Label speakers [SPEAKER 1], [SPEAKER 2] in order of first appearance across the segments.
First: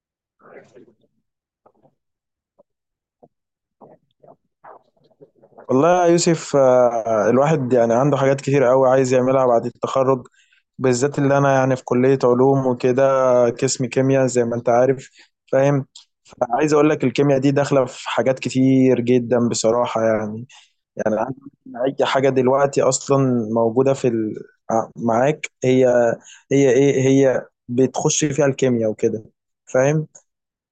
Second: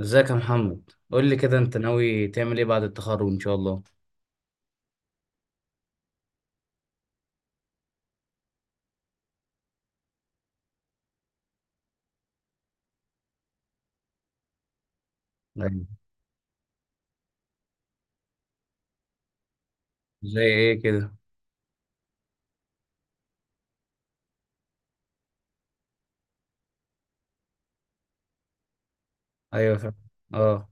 [SPEAKER 1] ازيك يا محمد؟ قول لي كده، انت ناوي تعمل ايه بعد التخرج ان شاء الله؟
[SPEAKER 2] والله يا يوسف آه، الواحد يعني عنده حاجات كتير قوي عايز يعملها بعد التخرج، بالذات اللي انا يعني في كلية علوم وكده، قسم كيمياء زي ما انت عارف.
[SPEAKER 1] ايوه.
[SPEAKER 2] فاهم؟ فعايز اقول لك الكيمياء دي داخلة في حاجات كتير جدا بصراحة
[SPEAKER 1] زي
[SPEAKER 2] يعني.
[SPEAKER 1] ايه
[SPEAKER 2] يعني
[SPEAKER 1] كده؟
[SPEAKER 2] عايز أقول لك إن اي حاجة دلوقتي اصلا موجودة في ال... معاك هي، هي ايه، هي بتخش فيها الكيمياء وكده.
[SPEAKER 1] ايوه، فاهم.
[SPEAKER 2] فاهم؟
[SPEAKER 1] اه.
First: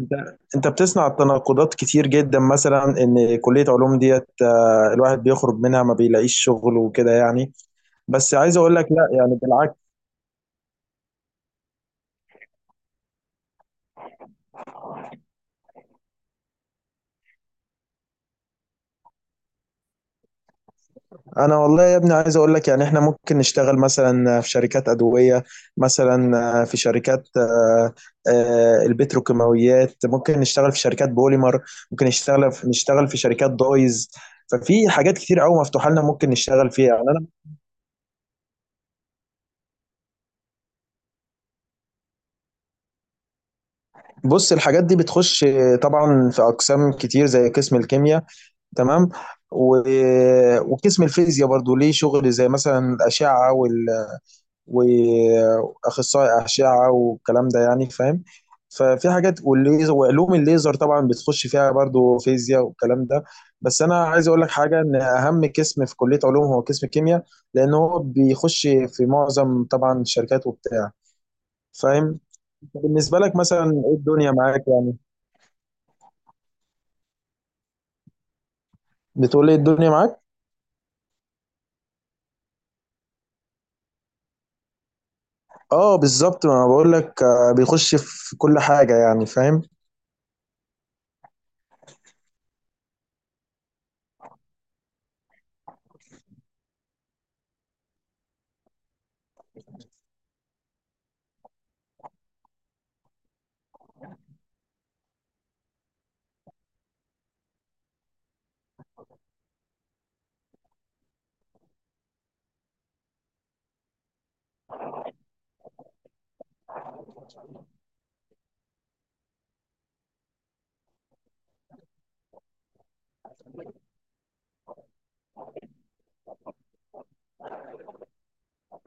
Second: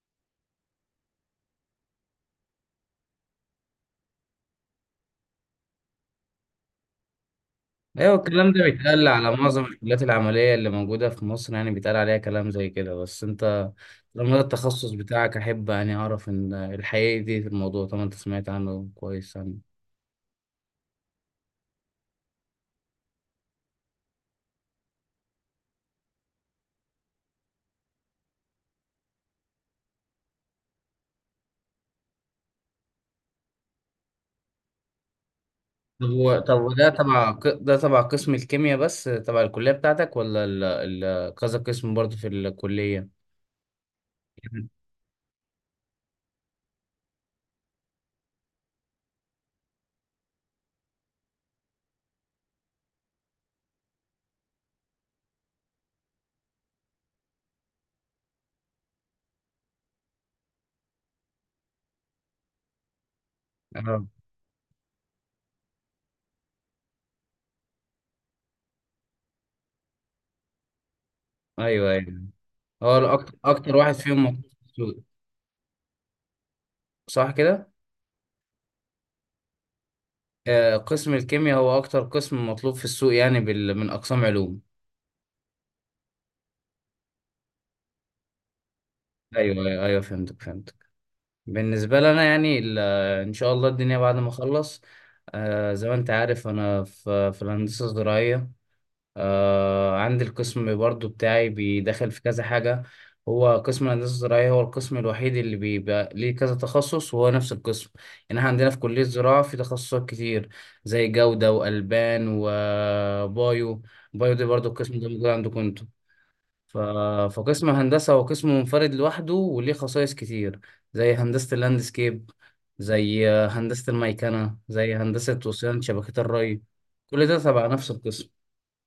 [SPEAKER 2] انت انت بتسمع التناقضات كتير جدا، مثلا ان كليه علوم ديت الواحد بيخرج منها ما بيلاقيش شغل وكده يعني.
[SPEAKER 1] ايوه،
[SPEAKER 2] بس
[SPEAKER 1] الكلام
[SPEAKER 2] عايز
[SPEAKER 1] ده
[SPEAKER 2] اقول لك
[SPEAKER 1] بيتقال
[SPEAKER 2] لا، يعني
[SPEAKER 1] على معظم
[SPEAKER 2] بالعكس.
[SPEAKER 1] الكليات العمليه اللي موجوده في مصر، يعني بيتقال عليها كلام زي كده، بس انت لما ده التخصص بتاعك احب يعني اعرف ان الحقيقه دي في الموضوع، طبعا انت سمعت عنه كويس يعني.
[SPEAKER 2] انا والله يا ابني عايز اقول لك يعني احنا ممكن نشتغل مثلا في شركات ادويه، مثلا في شركات، البتروكيماويات، ممكن نشتغل في شركات بوليمر، ممكن نشتغل في شركات دايز. ففي حاجات كتير قوي مفتوحه لنا
[SPEAKER 1] طب
[SPEAKER 2] ممكن
[SPEAKER 1] هو طب
[SPEAKER 2] نشتغل
[SPEAKER 1] هو
[SPEAKER 2] فيها
[SPEAKER 1] ده
[SPEAKER 2] يعني انا.
[SPEAKER 1] تبع ده تبع قسم الكيمياء، بس تبع الكليه بتاعتك؟ ولا كذا قسم برضه في الكليه؟
[SPEAKER 2] بص الحاجات دي بتخش، طبعا في اقسام كتير زي قسم الكيمياء، تمام، و... وقسم الفيزياء برضو ليه شغل، زي مثلا الأشعة، وال... وأخصائي أشعة والكلام ده يعني. فاهم؟ ففي حاجات والليزر وعلوم الليزر طبعا بتخش فيها برضو فيزياء والكلام ده. بس أنا
[SPEAKER 1] اه،
[SPEAKER 2] عايز أقول لك حاجة، إن أهم قسم في كلية علوم هو قسم الكيمياء، لأن هو بيخش في معظم طبعا الشركات وبتاع.
[SPEAKER 1] ايوه
[SPEAKER 2] فاهم؟
[SPEAKER 1] ايوه. هو
[SPEAKER 2] بالنسبة
[SPEAKER 1] اكتر
[SPEAKER 2] لك مثلا
[SPEAKER 1] اكتر واحد
[SPEAKER 2] إيه
[SPEAKER 1] فيهم
[SPEAKER 2] الدنيا
[SPEAKER 1] مطلوب
[SPEAKER 2] معاك
[SPEAKER 1] في
[SPEAKER 2] يعني؟
[SPEAKER 1] السوق، صح كده؟
[SPEAKER 2] بتقول إيه الدنيا معاك؟
[SPEAKER 1] قسم الكيمياء هو اكتر قسم مطلوب في السوق، يعني من اقسام علوم.
[SPEAKER 2] اه بالظبط، ما انا بقول لك بيخش في كل حاجه يعني. فاهم؟
[SPEAKER 1] ايوه ايوه أيوة، فهمتك فهمتك. بالنسبه لنا يعني ان شاء الله الدنيا بعد ما اخلص، زي ما انت عارف، انا في الهندسه الزراعيه. عندي القسم برضو بتاعي بيدخل في كذا حاجة. هو قسم الهندسة الزراعية هو القسم الوحيد اللي بيبقى ليه كذا تخصص وهو نفس القسم. يعني احنا عندنا في كلية الزراعة في تخصصات كتير، زي جودة وألبان وبايو. بايو دي برضو، القسم ده موجود عندكم انتوا؟ ف... فقسم هندسة هو قسم منفرد لوحده وليه خصائص كتير، زي هندسة اللاندسكيب، زي هندسة الميكنة، زي هندسة وصيانة شبكات الري. كل ده تبع نفس القسم،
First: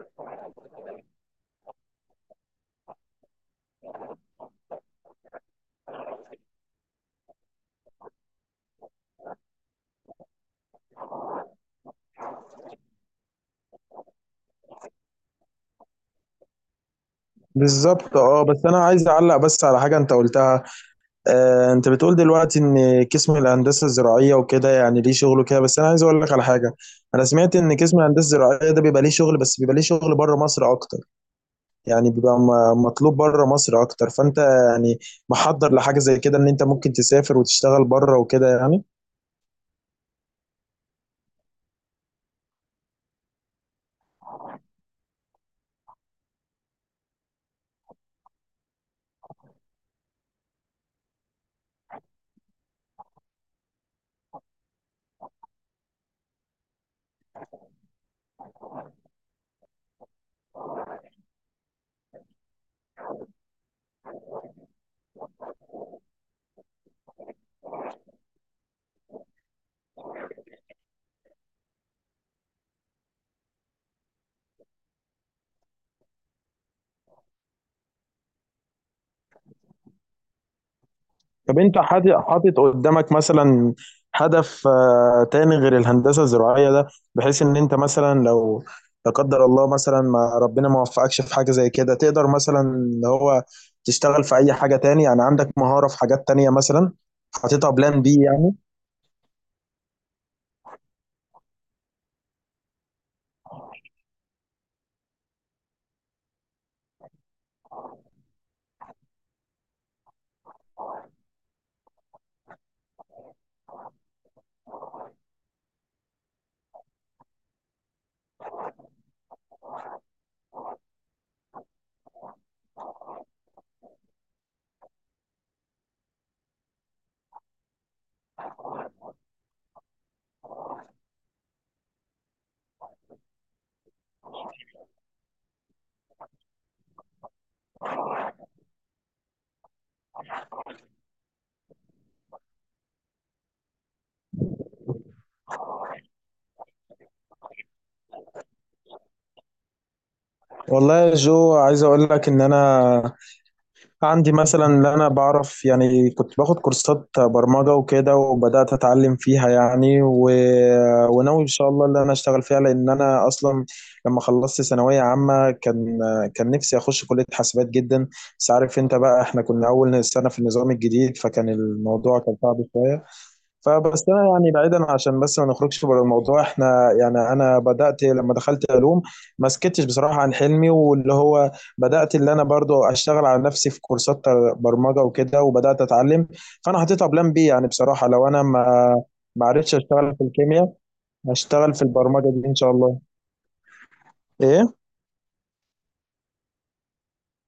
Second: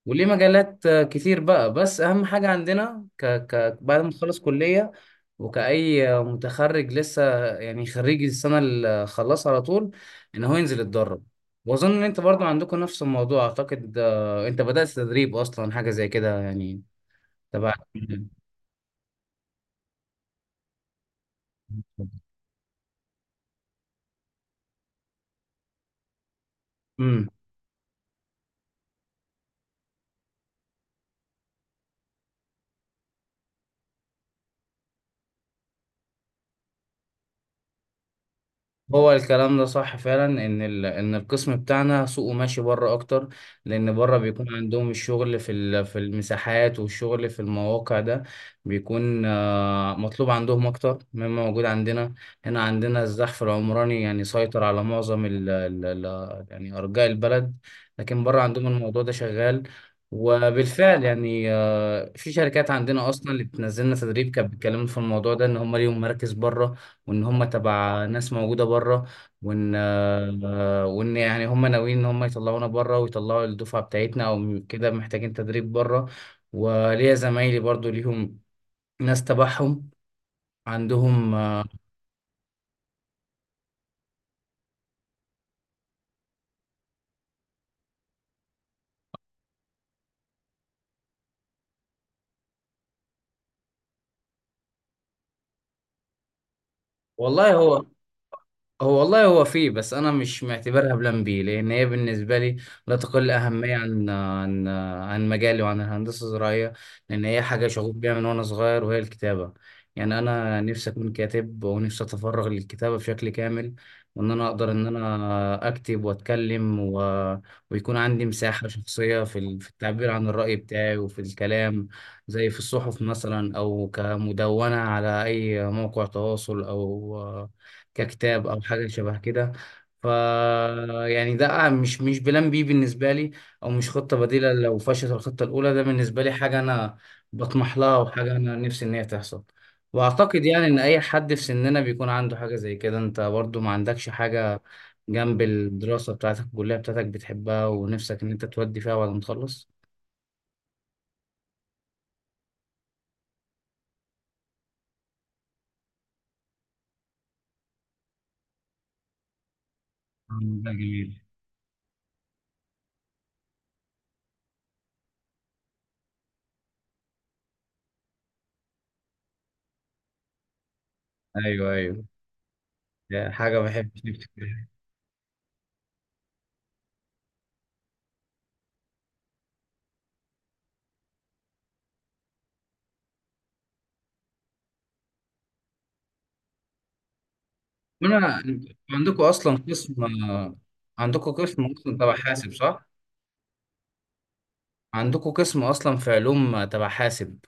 [SPEAKER 1] وليه مجالات كتير بقى. بس اهم حاجة عندنا، بعد ما تخلص كلية وكأي متخرج لسه، يعني خريج السنة اللي خلص، على طول ان هو ينزل يتدرب. واظن ان انت برضو عندكم نفس الموضوع، اعتقد انت بدأت تدريب اصلا، حاجة زي كده يعني، تبع.
[SPEAKER 2] بالظبط اه. بس انا عايز اعلق بس على حاجه انت قلتها. آه، انت بتقول دلوقتي ان قسم الهندسه الزراعيه وكده يعني ليه شغله كده، بس انا عايز اقول لك على حاجه. انا
[SPEAKER 1] امم.
[SPEAKER 2] سمعت ان قسم الهندسه الزراعيه ده بيبقى ليه شغل، بس بيبقى ليه شغل بره مصر اكتر. يعني بيبقى مطلوب بره مصر اكتر، فانت يعني محضر لحاجه زي كده ان انت ممكن تسافر وتشتغل بره وكده يعني.
[SPEAKER 1] هو الكلام ده صح فعلا، ان ان القسم بتاعنا سوقه ماشي بره اكتر. لان بره بيكون عندهم الشغل في المساحات، والشغل في المواقع ده بيكون مطلوب عندهم اكتر مما موجود عندنا. هنا عندنا الزحف العمراني يعني سيطر على معظم يعني ارجاء البلد، لكن بره عندهم الموضوع ده شغال. وبالفعل يعني في شركات عندنا اصلا اللي بتنزلنا تدريب كانت بتكلمنا في الموضوع ده، ان هم ليهم مراكز بره، وان هم تبع ناس موجوده بره، وان يعني هم ناويين ان هم يطلعونا بره، ويطلعوا الدفعه بتاعتنا او كده محتاجين تدريب بره. وليا زمايلي برضو ليهم ناس تبعهم عندهم.
[SPEAKER 2] طب انت حاطط قدامك مثلا هدف، تاني غير الهندسه الزراعيه ده، بحيث ان انت مثلا لو لا قدر الله، مثلا ما ربنا ما وفقكش في حاجه زي كده، تقدر مثلا اللي هو تشتغل في اي حاجه تاني يعني. عندك مهاره في حاجات تانيه مثلا؟
[SPEAKER 1] والله،
[SPEAKER 2] حاططها
[SPEAKER 1] هو.
[SPEAKER 2] بلان بي يعني؟
[SPEAKER 1] هو والله، هو فيه، بس انا مش معتبرها بلان بي، لان هي بالنسبه لي لا تقل اهميه عن مجالي وعن الهندسه الزراعيه. لان هي حاجه شغوف بيها من وانا صغير، وهي الكتابه. يعني انا نفسي اكون كاتب، ونفسي اتفرغ للكتابه بشكل كامل، وان انا اقدر ان انا اكتب واتكلم ويكون عندي مساحه شخصيه في التعبير عن الراي بتاعي وفي الكلام، زي في الصحف مثلا، او كمدونه على اي موقع تواصل، او ككتاب، او حاجه شبه كده. ف يعني ده مش بلان بي بالنسبه لي، او مش خطه بديله لو فشلت الخطه الاولى. ده بالنسبه لي حاجه انا بطمح لها، وحاجه انا نفسي ان هي تحصل. واعتقد يعني ان اي حد في سننا بيكون عنده حاجه زي كده. انت برضو ما عندكش حاجه جنب الدراسه بتاعتك، الكليه بتاعتك بتحبها ونفسك ان انت تودي فيها بعد ما تخلص؟
[SPEAKER 2] والله يا جو عايز اقول لك ان انا عندي مثلا اللي انا بعرف يعني، كنت باخد كورسات برمجة وكده وبدأت اتعلم فيها يعني، و...
[SPEAKER 1] آه، ده جميل.
[SPEAKER 2] وناوي ان شاء الله اللي انا اشتغل فيها، لان انا اصلا لما خلصت ثانوية عامة كان نفسي اخش كلية حاسبات جدا، بس عارف انت بقى احنا كنا اول سنة في النظام الجديد، فكان
[SPEAKER 1] ايوه ايوه،
[SPEAKER 2] الموضوع كان صعب شوية.
[SPEAKER 1] ده حاجه بحب.
[SPEAKER 2] فبس انا يعني بعيدا عشان بس ما نخرجش بره الموضوع، احنا يعني انا بدات لما دخلت علوم، ما سكتش بصراحه عن حلمي، واللي هو بدات اللي انا برضو اشتغل على نفسي في كورسات برمجه وكده وبدات اتعلم. فانا حطيتها بلان بي يعني بصراحه، لو
[SPEAKER 1] انا
[SPEAKER 2] انا ما
[SPEAKER 1] عندكم
[SPEAKER 2] ما
[SPEAKER 1] اصلا
[SPEAKER 2] عرفتش
[SPEAKER 1] قسم،
[SPEAKER 2] اشتغل في الكيمياء
[SPEAKER 1] عندكم قسم
[SPEAKER 2] هشتغل في
[SPEAKER 1] اصلا تبع
[SPEAKER 2] البرمجه دي
[SPEAKER 1] حاسب،
[SPEAKER 2] ان شاء
[SPEAKER 1] صح؟
[SPEAKER 2] الله. ايه؟
[SPEAKER 1] عندكم قسم اصلا في علوم تبع حاسب.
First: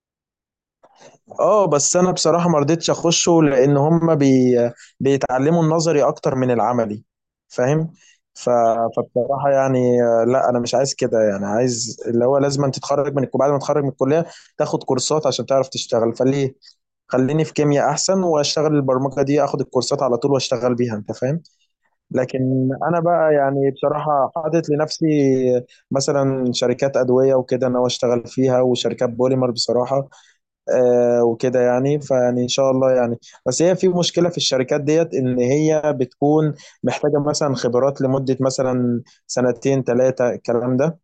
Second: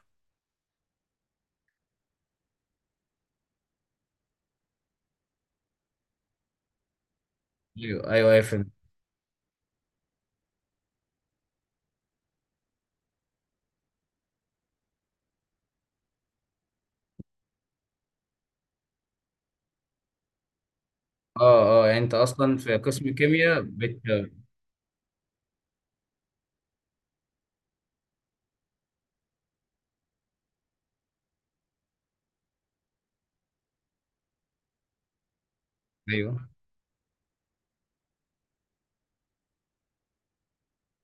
[SPEAKER 2] اه بس انا بصراحه ما رضيتش اخشه، لان هم بيتعلموا النظري اكتر من العملي. فاهم؟
[SPEAKER 1] ايوه ايوه ايوه،
[SPEAKER 2] ف...
[SPEAKER 1] فهمت.
[SPEAKER 2] فبصراحه يعني، لا انا مش عايز كده يعني. عايز اللي هو لازم أن تتخرج من بعد ما تتخرج من الكليه تاخد كورسات عشان تعرف تشتغل، فليه؟ خليني في كيمياء احسن واشتغل البرمجه دي، اخد الكورسات على طول واشتغل بيها. انت فاهم؟
[SPEAKER 1] اه اه، يعني انت اصلا
[SPEAKER 2] لكن
[SPEAKER 1] في
[SPEAKER 2] انا
[SPEAKER 1] قسم
[SPEAKER 2] بقى
[SPEAKER 1] كيمياء
[SPEAKER 2] يعني بصراحه حاطط لنفسي مثلا شركات ادويه وكده انا اشتغل فيها، وشركات بوليمر بصراحه، وكده يعني، فيعني ان شاء الله يعني. بس هي في مشكله في الشركات ديت، ان هي
[SPEAKER 1] ايوه
[SPEAKER 2] بتكون محتاجه مثلا خبرات لمده مثلا 2 3 الكلام ده،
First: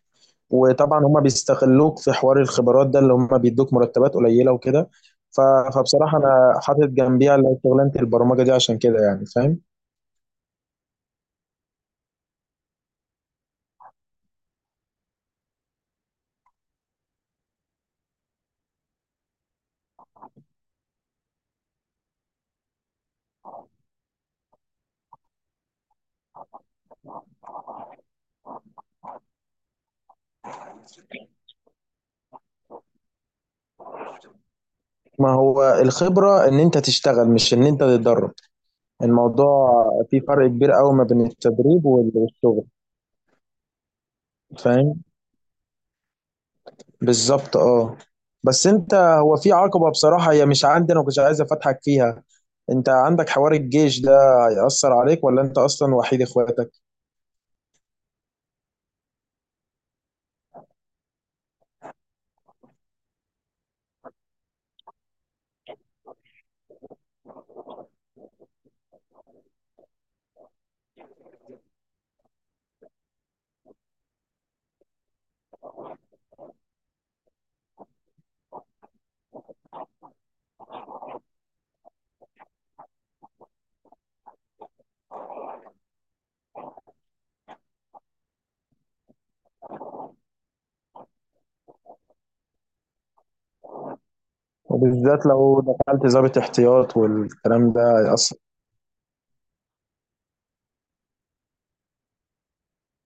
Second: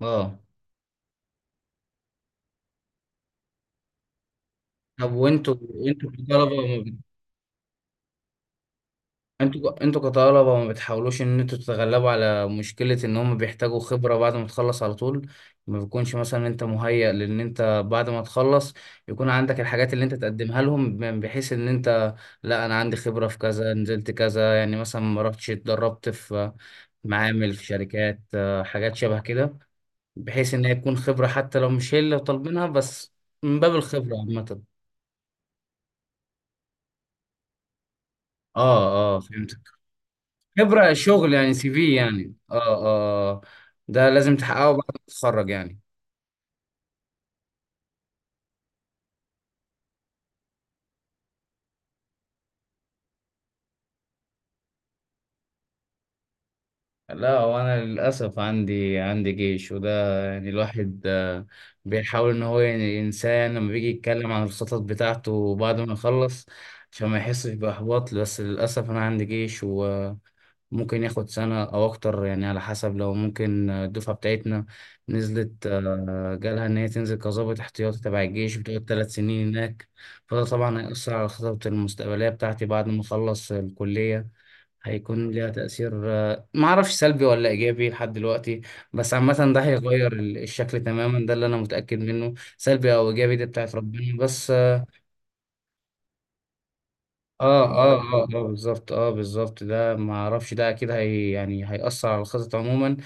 [SPEAKER 1] اه.
[SPEAKER 2] وطبعا هم بيستغلوك في حوار الخبرات ده، اللي هم بيدوك مرتبات قليله وكده.
[SPEAKER 1] طب،
[SPEAKER 2] ف-
[SPEAKER 1] وانتوا، انتوا
[SPEAKER 2] فبصراحه انا حاطط
[SPEAKER 1] كطلبه،
[SPEAKER 2] جنبيها اللي هي شغلانه البرمجه دي عشان كده يعني. فاهم؟
[SPEAKER 1] انتوا كطلبة، ما بتحاولوش ان انتوا تتغلبوا على مشكلة ان هم بيحتاجوا خبرة بعد ما تخلص على طول؟ ما بيكونش مثلا انت مهيأ، لان انت بعد ما تخلص يكون عندك الحاجات اللي انت تقدمها لهم، بحيث ان انت، لا، انا عندي خبرة في كذا، نزلت كذا، يعني مثلا ما رحتش اتدربت في معامل، في شركات حاجات شبه كده، بحيث ان هي تكون خبرة، حتى لو مش هي اللي طالبينها، بس من باب الخبرة عامة.
[SPEAKER 2] ما هو الخبره ان انت تشتغل مش ان انت تتدرب.
[SPEAKER 1] اه اه، فهمت.
[SPEAKER 2] الموضوع فيه فرق كبير
[SPEAKER 1] خبرة
[SPEAKER 2] قوي ما بين
[SPEAKER 1] شغل يعني، سي
[SPEAKER 2] التدريب
[SPEAKER 1] في يعني
[SPEAKER 2] والشغل.
[SPEAKER 1] اه. اه، ده لازم تحققه بعد ما
[SPEAKER 2] فاهم؟
[SPEAKER 1] تتخرج يعني.
[SPEAKER 2] بالظبط اه. بس انت هو في عقبة بصراحة هي مش عندي، انا كنت عايز افتحك فيها. انت عندك حوار الجيش ده هيأثر عليك؟ ولا انت اصلا وحيد اخواتك؟
[SPEAKER 1] لا، وانا للاسف عندي جيش وده، يعني الواحد بيحاول ان هو يعني ينساه، يعني لما بيجي يتكلم عن الخطط بتاعته بعد ما يخلص، عشان ما يحسش باحباط. بس للاسف انا عندي جيش، ممكن ياخد سنة أو أكتر، يعني على حسب. لو ممكن الدفعة بتاعتنا نزلت، جالها إن هي تنزل كظابط احتياطي تبع الجيش، بتقعد 3 سنين هناك، فده طبعا هيأثر على خطط المستقبلية بتاعتي بعد ما أخلص الكلية. هيكون ليها تأثير، معرفش سلبي ولا إيجابي لحد دلوقتي. بس عامة، ده هيغير الشكل تماما، ده اللي أنا متأكد منه. سلبي أو إيجابي دي بتاعت ربنا، بس.
[SPEAKER 2] وبالذات لو دخلت ضابط احتياط
[SPEAKER 1] اه
[SPEAKER 2] والكلام ده
[SPEAKER 1] اه اه
[SPEAKER 2] هيأثر.
[SPEAKER 1] اه، بالظبط. اه، بالظبط، ده ما اعرفش، ده اكيد هي يعني هيأثر على الخطط عموما،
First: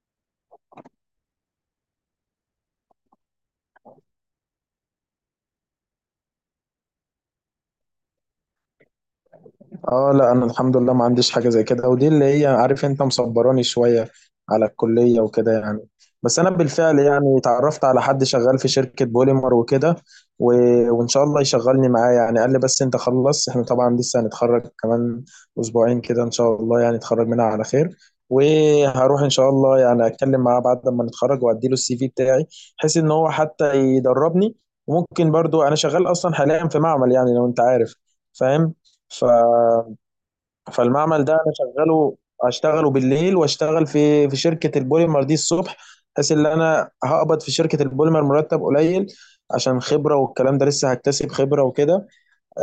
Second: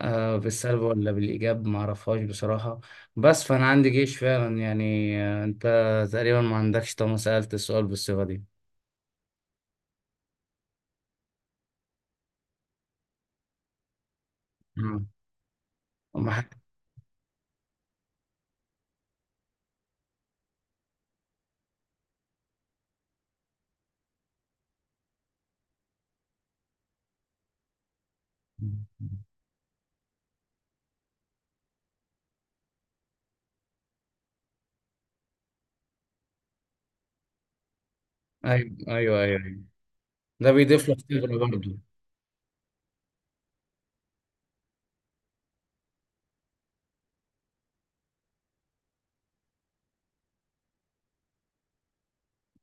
[SPEAKER 1] بالسلب ولا بالإيجاب ما اعرفهاش بصراحة. بس فأنا عندي جيش فعلا يعني، انت تقريبا ما عندكش، طالما سألت السؤال بالصيغة دي.
[SPEAKER 2] اه لا، انا الحمد لله ما عنديش حاجه زي كده، ودي اللي هي عارف انت مصبراني شويه على
[SPEAKER 1] آه.
[SPEAKER 2] الكليه وكده يعني.
[SPEAKER 1] ما
[SPEAKER 2] بس انا
[SPEAKER 1] حد-
[SPEAKER 2] بالفعل يعني اتعرفت على حد شغال في شركه بوليمر وكده، و... وان شاء الله يشغلني معاه يعني. قال لي بس انت خلص، احنا طبعا لسه هنتخرج كمان 2 كده، ان شاء الله يعني نتخرج منها على خير، وهروح ان شاء الله يعني اتكلم معاه بعد ما نتخرج وادي له السي في بتاعي، بحيث ان هو حتى يدربني. وممكن برضو انا شغال اصلا حاليا في معمل يعني لو انت عارف. فاهم؟
[SPEAKER 1] ايوه ايوه ايوه
[SPEAKER 2] ف
[SPEAKER 1] أيوة. ده بيضيف لك
[SPEAKER 2] فالمعمل ده
[SPEAKER 1] خبرة
[SPEAKER 2] انا
[SPEAKER 1] برضه.
[SPEAKER 2] شغاله، اشتغله بالليل واشتغل في شركه البوليمر دي الصبح، بحيث ان انا هقبض في شركه البوليمر مرتب قليل عشان خبره والكلام ده، لسه هكتسب خبره وكده.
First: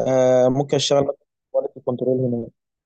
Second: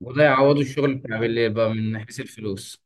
[SPEAKER 1] وده
[SPEAKER 2] آه
[SPEAKER 1] يعوض
[SPEAKER 2] ممكن
[SPEAKER 1] الشغل
[SPEAKER 2] اشتغل مثلا
[SPEAKER 1] بتاع بالليل بقى
[SPEAKER 2] كواليتي
[SPEAKER 1] من
[SPEAKER 2] كنترول
[SPEAKER 1] حيث
[SPEAKER 2] هنا
[SPEAKER 1] الفلوس،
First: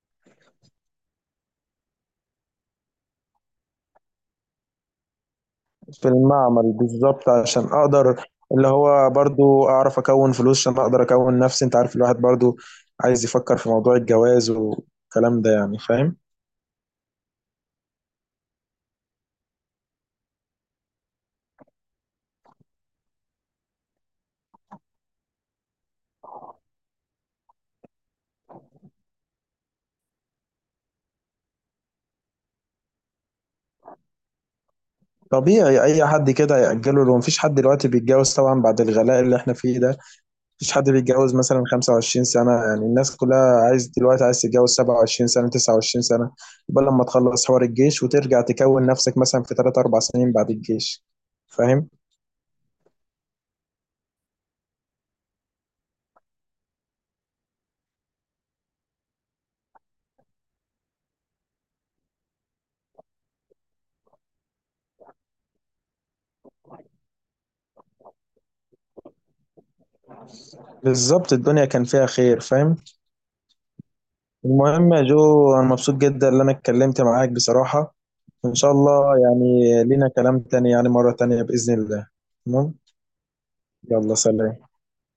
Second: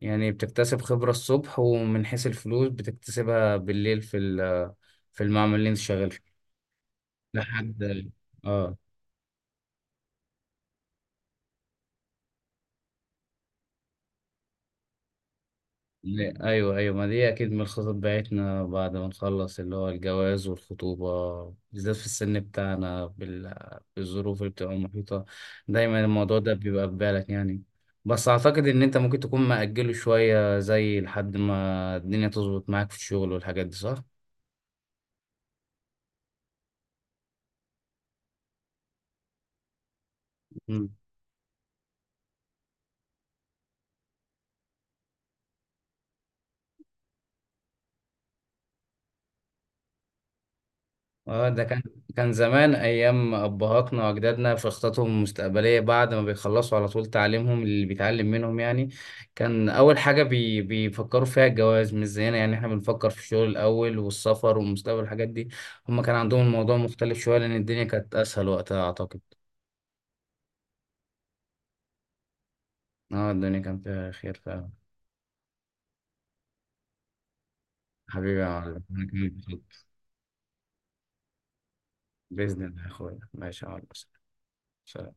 [SPEAKER 1] يعني بتكتسب خبرة الصبح ومن حيث الفلوس بتكتسبها بالليل في المعمل اللي انت
[SPEAKER 2] في
[SPEAKER 1] شغال
[SPEAKER 2] المعمل، بالظبط، عشان
[SPEAKER 1] لحد.
[SPEAKER 2] اقدر اللي
[SPEAKER 1] اه.
[SPEAKER 2] هو برضو اعرف اكون فلوس، عشان اقدر اكون نفسي. انت عارف الواحد برضو عايز يفكر في موضوع الجواز والكلام ده يعني. فاهم؟
[SPEAKER 1] لا، ايوه ايوه، ما دي اكيد من الخطط بتاعتنا بعد ما نخلص، اللي هو الجواز والخطوبه، بالذات في السن بتاعنا بالظروف اللي بتبقى محيطه، دايما الموضوع ده بيبقى في بالك يعني. بس اعتقد ان انت ممكن تكون مأجله شويه، زي لحد ما الدنيا تظبط معاك في الشغل والحاجات دي، صح؟
[SPEAKER 2] طبيعي اي حد كده يأجله، لو مفيش حد دلوقتي بيتجوز طبعا بعد الغلاء اللي احنا فيه ده. مفيش حد بيتجوز مثلا 25 سنة، يعني الناس كلها عايز دلوقتي عايز تتجوز 27 سنة، 29 سنة. يبقى لما تخلص حوار الجيش وترجع تكون نفسك مثلا في 3 4 سنين بعد الجيش.
[SPEAKER 1] اه، ده كان.
[SPEAKER 2] فاهم؟
[SPEAKER 1] كان زمان ايام ابهاتنا واجدادنا في خططهم المستقبليه، بعد ما بيخلصوا على طول تعليمهم، اللي بيتعلم منهم يعني، كان اول حاجه بيفكروا فيها الجواز. مش زينا، يعني احنا بنفكر في الشغل الاول والسفر والمستقبل، الحاجات دي. هم كان عندهم الموضوع مختلف شويه، لان الدنيا كانت اسهل وقتها اعتقد.
[SPEAKER 2] بالظبط، الدنيا كان فيها خير. فاهم؟
[SPEAKER 1] اه، الدنيا كان فيها خير فعلا.
[SPEAKER 2] المهم يا جو انا مبسوط جدا ان انا اتكلمت معاك بصراحة.
[SPEAKER 1] حبيبي يا
[SPEAKER 2] ان شاء
[SPEAKER 1] معلم، أنا
[SPEAKER 2] الله
[SPEAKER 1] كمان مبسوط.
[SPEAKER 2] يعني لينا كلام تاني يعني مرة تانية بإذن الله.
[SPEAKER 1] باذن
[SPEAKER 2] تمام،
[SPEAKER 1] الله يا اخويا، ماشي يا معلم.
[SPEAKER 2] يلا سلام.
[SPEAKER 1] سلام.